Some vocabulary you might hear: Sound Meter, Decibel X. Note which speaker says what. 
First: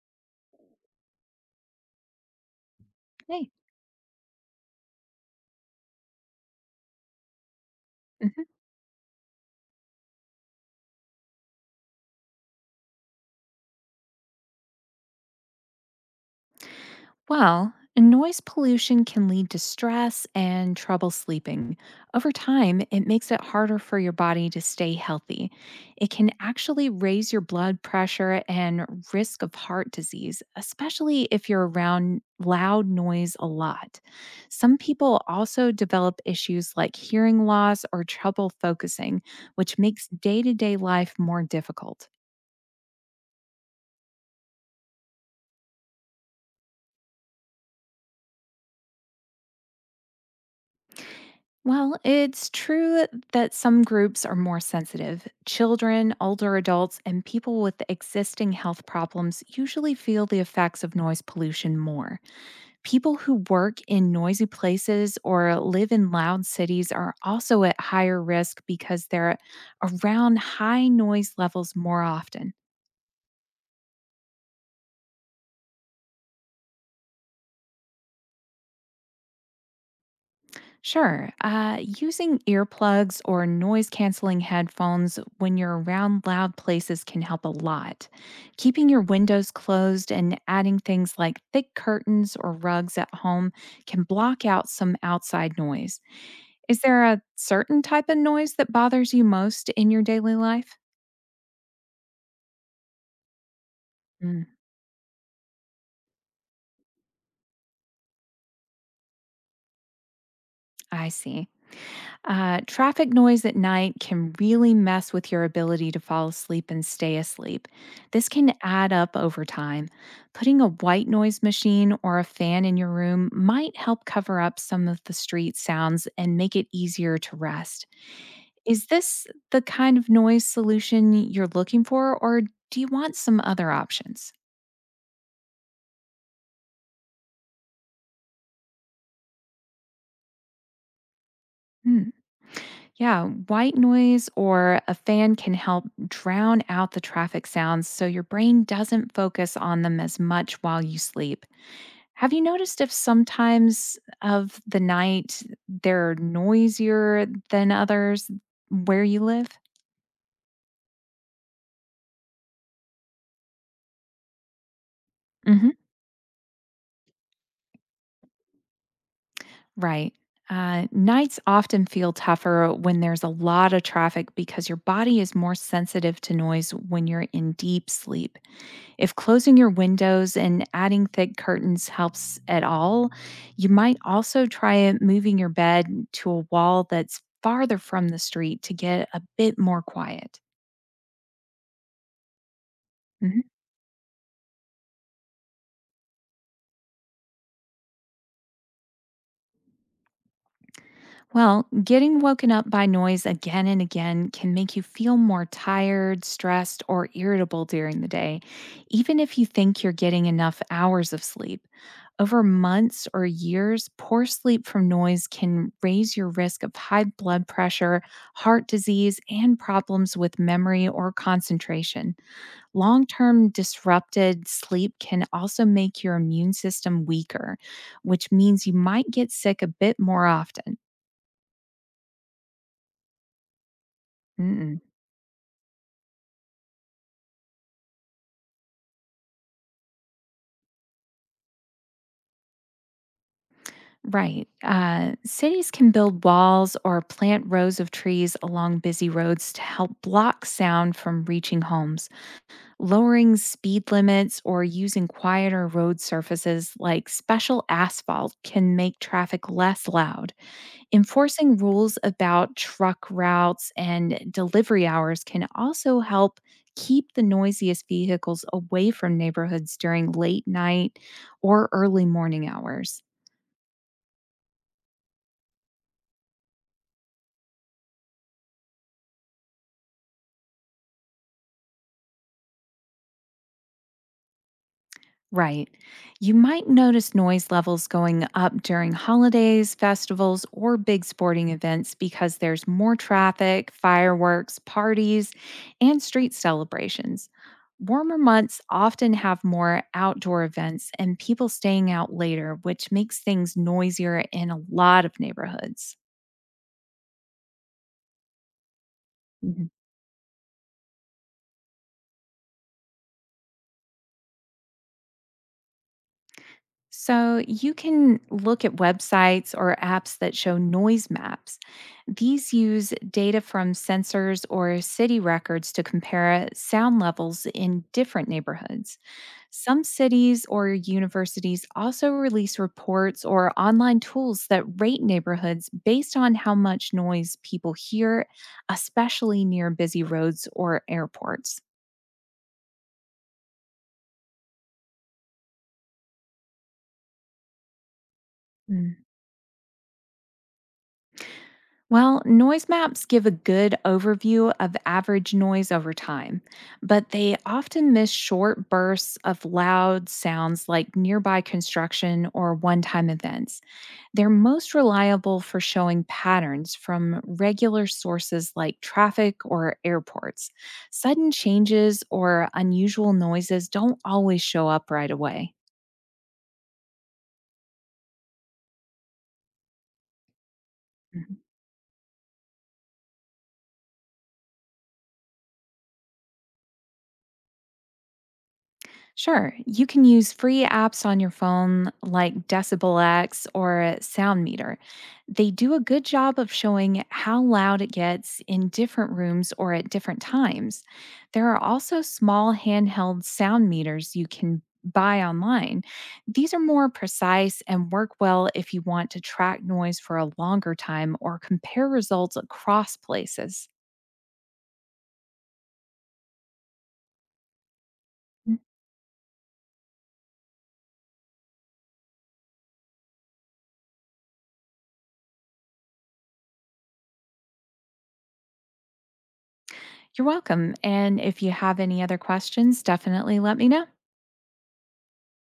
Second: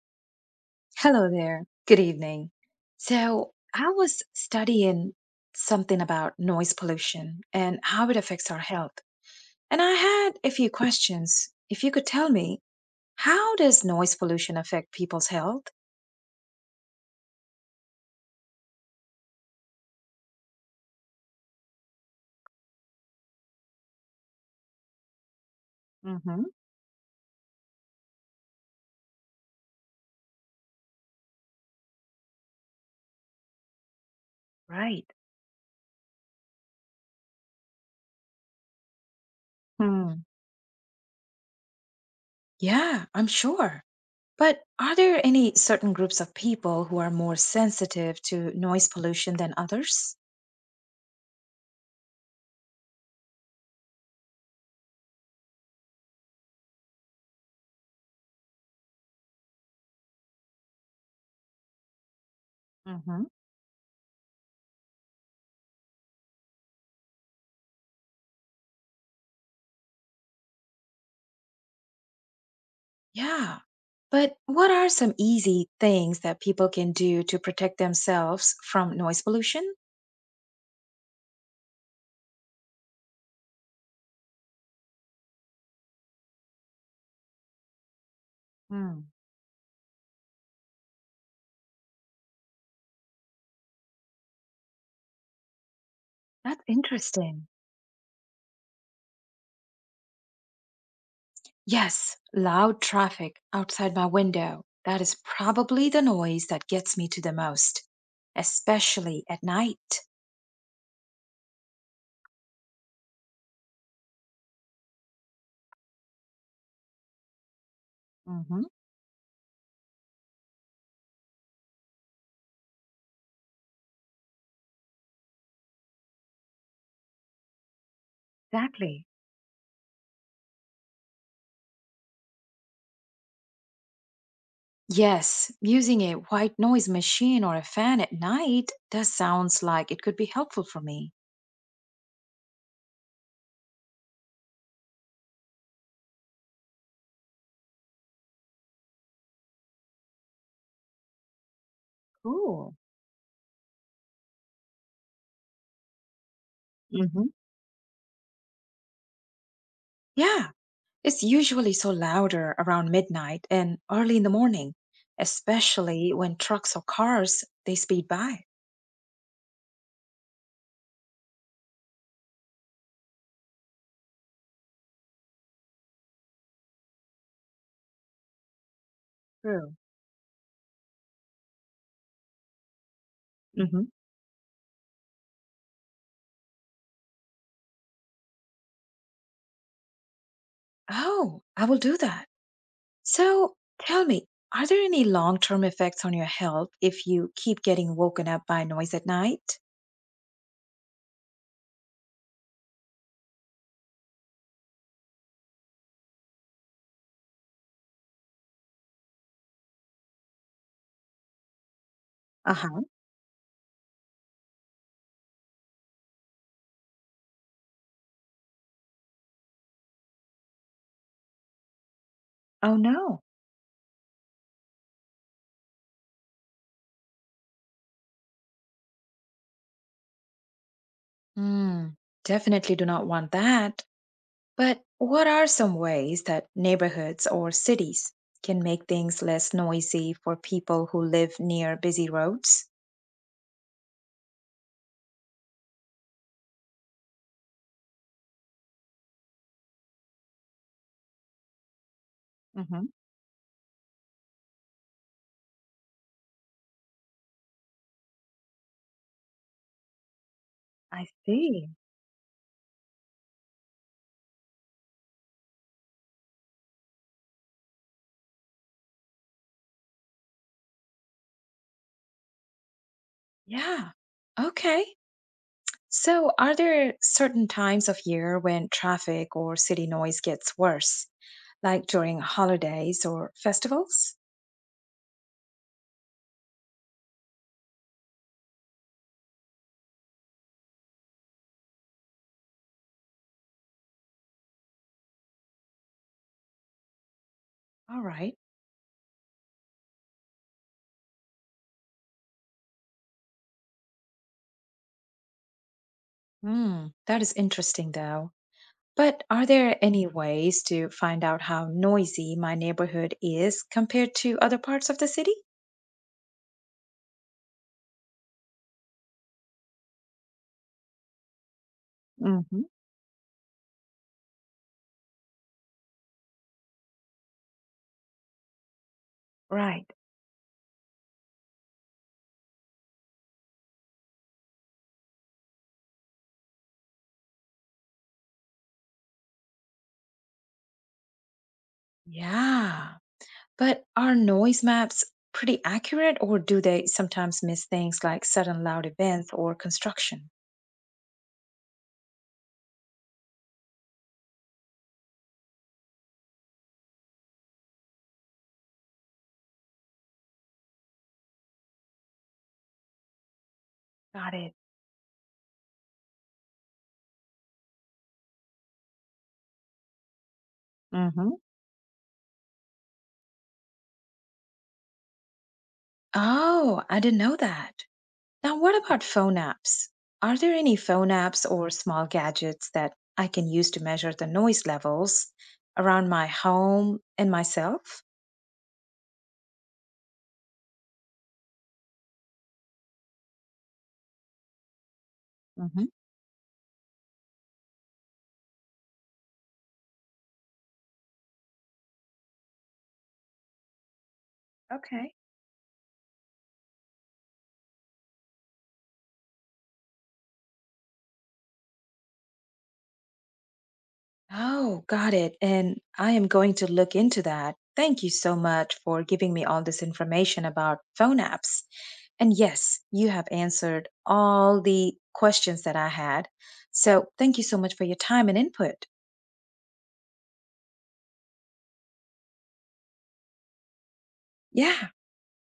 Speaker 1: Hello there. Good evening.
Speaker 2: Hey.
Speaker 1: I was studying something about noise pollution and how it
Speaker 2: Mhm.
Speaker 1: affects our health. And I had a few questions. If you could tell me, how does noise pollution affect people's health?
Speaker 2: Well, noise pollution can lead to stress and trouble sleeping. Over time, it makes it harder for your body to stay healthy. It can
Speaker 1: Mm-hmm.
Speaker 2: actually raise your blood pressure and risk of heart disease, especially if you're around loud noise a lot. Some
Speaker 1: Right.
Speaker 2: people also develop issues like hearing loss or trouble focusing, which makes
Speaker 1: Hmm.
Speaker 2: day to day life more difficult.
Speaker 1: Yeah, I'm sure. But are there any certain groups of people who are more sensitive to noise pollution than others?
Speaker 2: Well, it's true that some groups are more sensitive. Children, older adults, and people with existing health problems usually feel the effects of noise pollution more. People who work in noisy places or live in loud cities are also at higher risk because they're around high noise levels more often.
Speaker 1: Yeah. But what are some easy things that people can do to protect themselves from noise pollution?
Speaker 2: Sure. Using earplugs or noise canceling headphones when you're around loud places can help a lot. Keeping your
Speaker 1: Hmm,
Speaker 2: windows closed and adding things like thick curtains or rugs at home can block out some outside noise.
Speaker 1: that's
Speaker 2: Is there a
Speaker 1: interesting.
Speaker 2: certain type of noise that bothers you most in your daily life?
Speaker 1: Yes, loud traffic outside my
Speaker 2: Mm,
Speaker 1: window. That is probably the noise that gets me to the most, especially at night.
Speaker 2: I see. Traffic noise at night can really mess with your ability to fall asleep and stay asleep. This can
Speaker 1: Hmm.
Speaker 2: add up over time. Putting a white noise machine or a fan in your room might help cover up some of the street sounds and make it easier to rest. Is
Speaker 1: Exactly.
Speaker 2: this the kind of noise solution you're looking for, or do you want some other options?
Speaker 1: Yes, using a white noise machine or a fan at night does sounds like it could be helpful for me.
Speaker 2: Hmm. Yeah, white noise or a fan can help drown out the traffic sounds so your brain doesn't focus on them as much while you sleep. Have you
Speaker 1: Cool.
Speaker 2: noticed if sometimes of the night they're
Speaker 1: Mhm.
Speaker 2: noisier
Speaker 1: Hmm.
Speaker 2: than others where you live?
Speaker 1: Yeah. It's usually so louder around midnight and early in the morning,
Speaker 2: hmm
Speaker 1: especially when trucks or cars they speed by.
Speaker 2: Right. Nights often feel tougher when there's a lot of traffic because your body is more sensitive to noise when you're in deep sleep. If closing your
Speaker 1: True.
Speaker 2: windows and adding thick curtains helps at all, you
Speaker 1: Hmm.
Speaker 2: might also try moving your bed to a wall that's farther from the street to get a bit more quiet.
Speaker 1: Oh, I will do that.
Speaker 2: Mhm.
Speaker 1: So tell me, are there any long-term effects on your health if you keep getting woken up by noise at night?
Speaker 2: Well, getting woken up by noise again and again can make you feel more tired, stressed, or irritable during the day, even if you think you're getting enough hours of sleep. Over
Speaker 1: Uh huh.
Speaker 2: months or years, poor sleep from noise can raise your risk of high blood pressure, heart disease, and problems with memory or concentration.
Speaker 1: Oh
Speaker 2: Long
Speaker 1: no.
Speaker 2: term disrupted sleep can also make your immune system weaker, which means you might get sick a bit more often.
Speaker 1: Hmm, definitely do not want that. But
Speaker 2: Mm-mm.
Speaker 1: what are some ways that neighborhoods or cities can make things less noisy for people who live near busy roads?
Speaker 2: Right. Cities can build walls or plant rows of trees along busy roads to help block sound from reaching homes.
Speaker 1: Mhm.
Speaker 2: Lowering speed limits or using quieter road surfaces like special asphalt can make traffic less loud.
Speaker 1: I
Speaker 2: Enforcing
Speaker 1: see.
Speaker 2: rules about truck routes and delivery hours can also help keep the noisiest vehicles away from neighborhoods during late night or early morning hours.
Speaker 1: Yeah. Okay. So, are there certain times of year when traffic or city noise gets worse, like during holidays or festivals?
Speaker 2: Right. You might notice noise levels going up during holidays, festivals, or big sporting events because there's more traffic, fireworks, parties, and street celebrations.
Speaker 1: All
Speaker 2: Warmer
Speaker 1: right.
Speaker 2: months often have more outdoor events and people staying out later, which makes things noisier in a lot of neighborhoods.
Speaker 1: Hmm. That is interesting, though. But are
Speaker 2: Mhm.
Speaker 1: there any ways to find out how noisy my neighborhood is compared to other parts of the city?
Speaker 2: So you can look at websites or apps that show noise maps. These
Speaker 1: Mhm.
Speaker 2: use data from sensors or city records to compare sound levels in different neighborhoods. Some
Speaker 1: Right.
Speaker 2: cities or universities also release reports or online tools that rate neighborhoods based on how much noise people hear, especially near busy roads or airports.
Speaker 1: Yeah. But are noise maps pretty accurate, or do they sometimes miss things like sudden loud events or construction?
Speaker 2: Well, noise maps give a good overview of average noise over time, but they often miss short bursts of loud sounds like nearby construction or one time events. They're
Speaker 1: Got it.
Speaker 2: most reliable for showing patterns from regular sources like traffic or airports. Sudden
Speaker 1: Hmm.
Speaker 2: changes or unusual noises don't always show up right away.
Speaker 1: Oh, I didn't know that. Now, what about phone apps? Are there any phone apps or small gadgets that I can use to measure the noise levels around my home and myself?
Speaker 2: Sure, you can use free apps on your phone like Decibel X or Sound Meter. They do a
Speaker 1: Hmm.
Speaker 2: good job of showing how loud it gets in different rooms or at different times. There are also small handheld sound meters you can
Speaker 1: Okay.
Speaker 2: buy online. These are more precise and work well if you want to track noise for a longer time or compare results across places.
Speaker 1: Oh, got it. And I am going to look into that. Thank you so much for giving me all this information about phone apps. And yes, you have answered all the questions that I had. So thank you so much for your time and input.
Speaker 2: You're welcome. And if you have any other questions, definitely let me know.
Speaker 1: Yeah.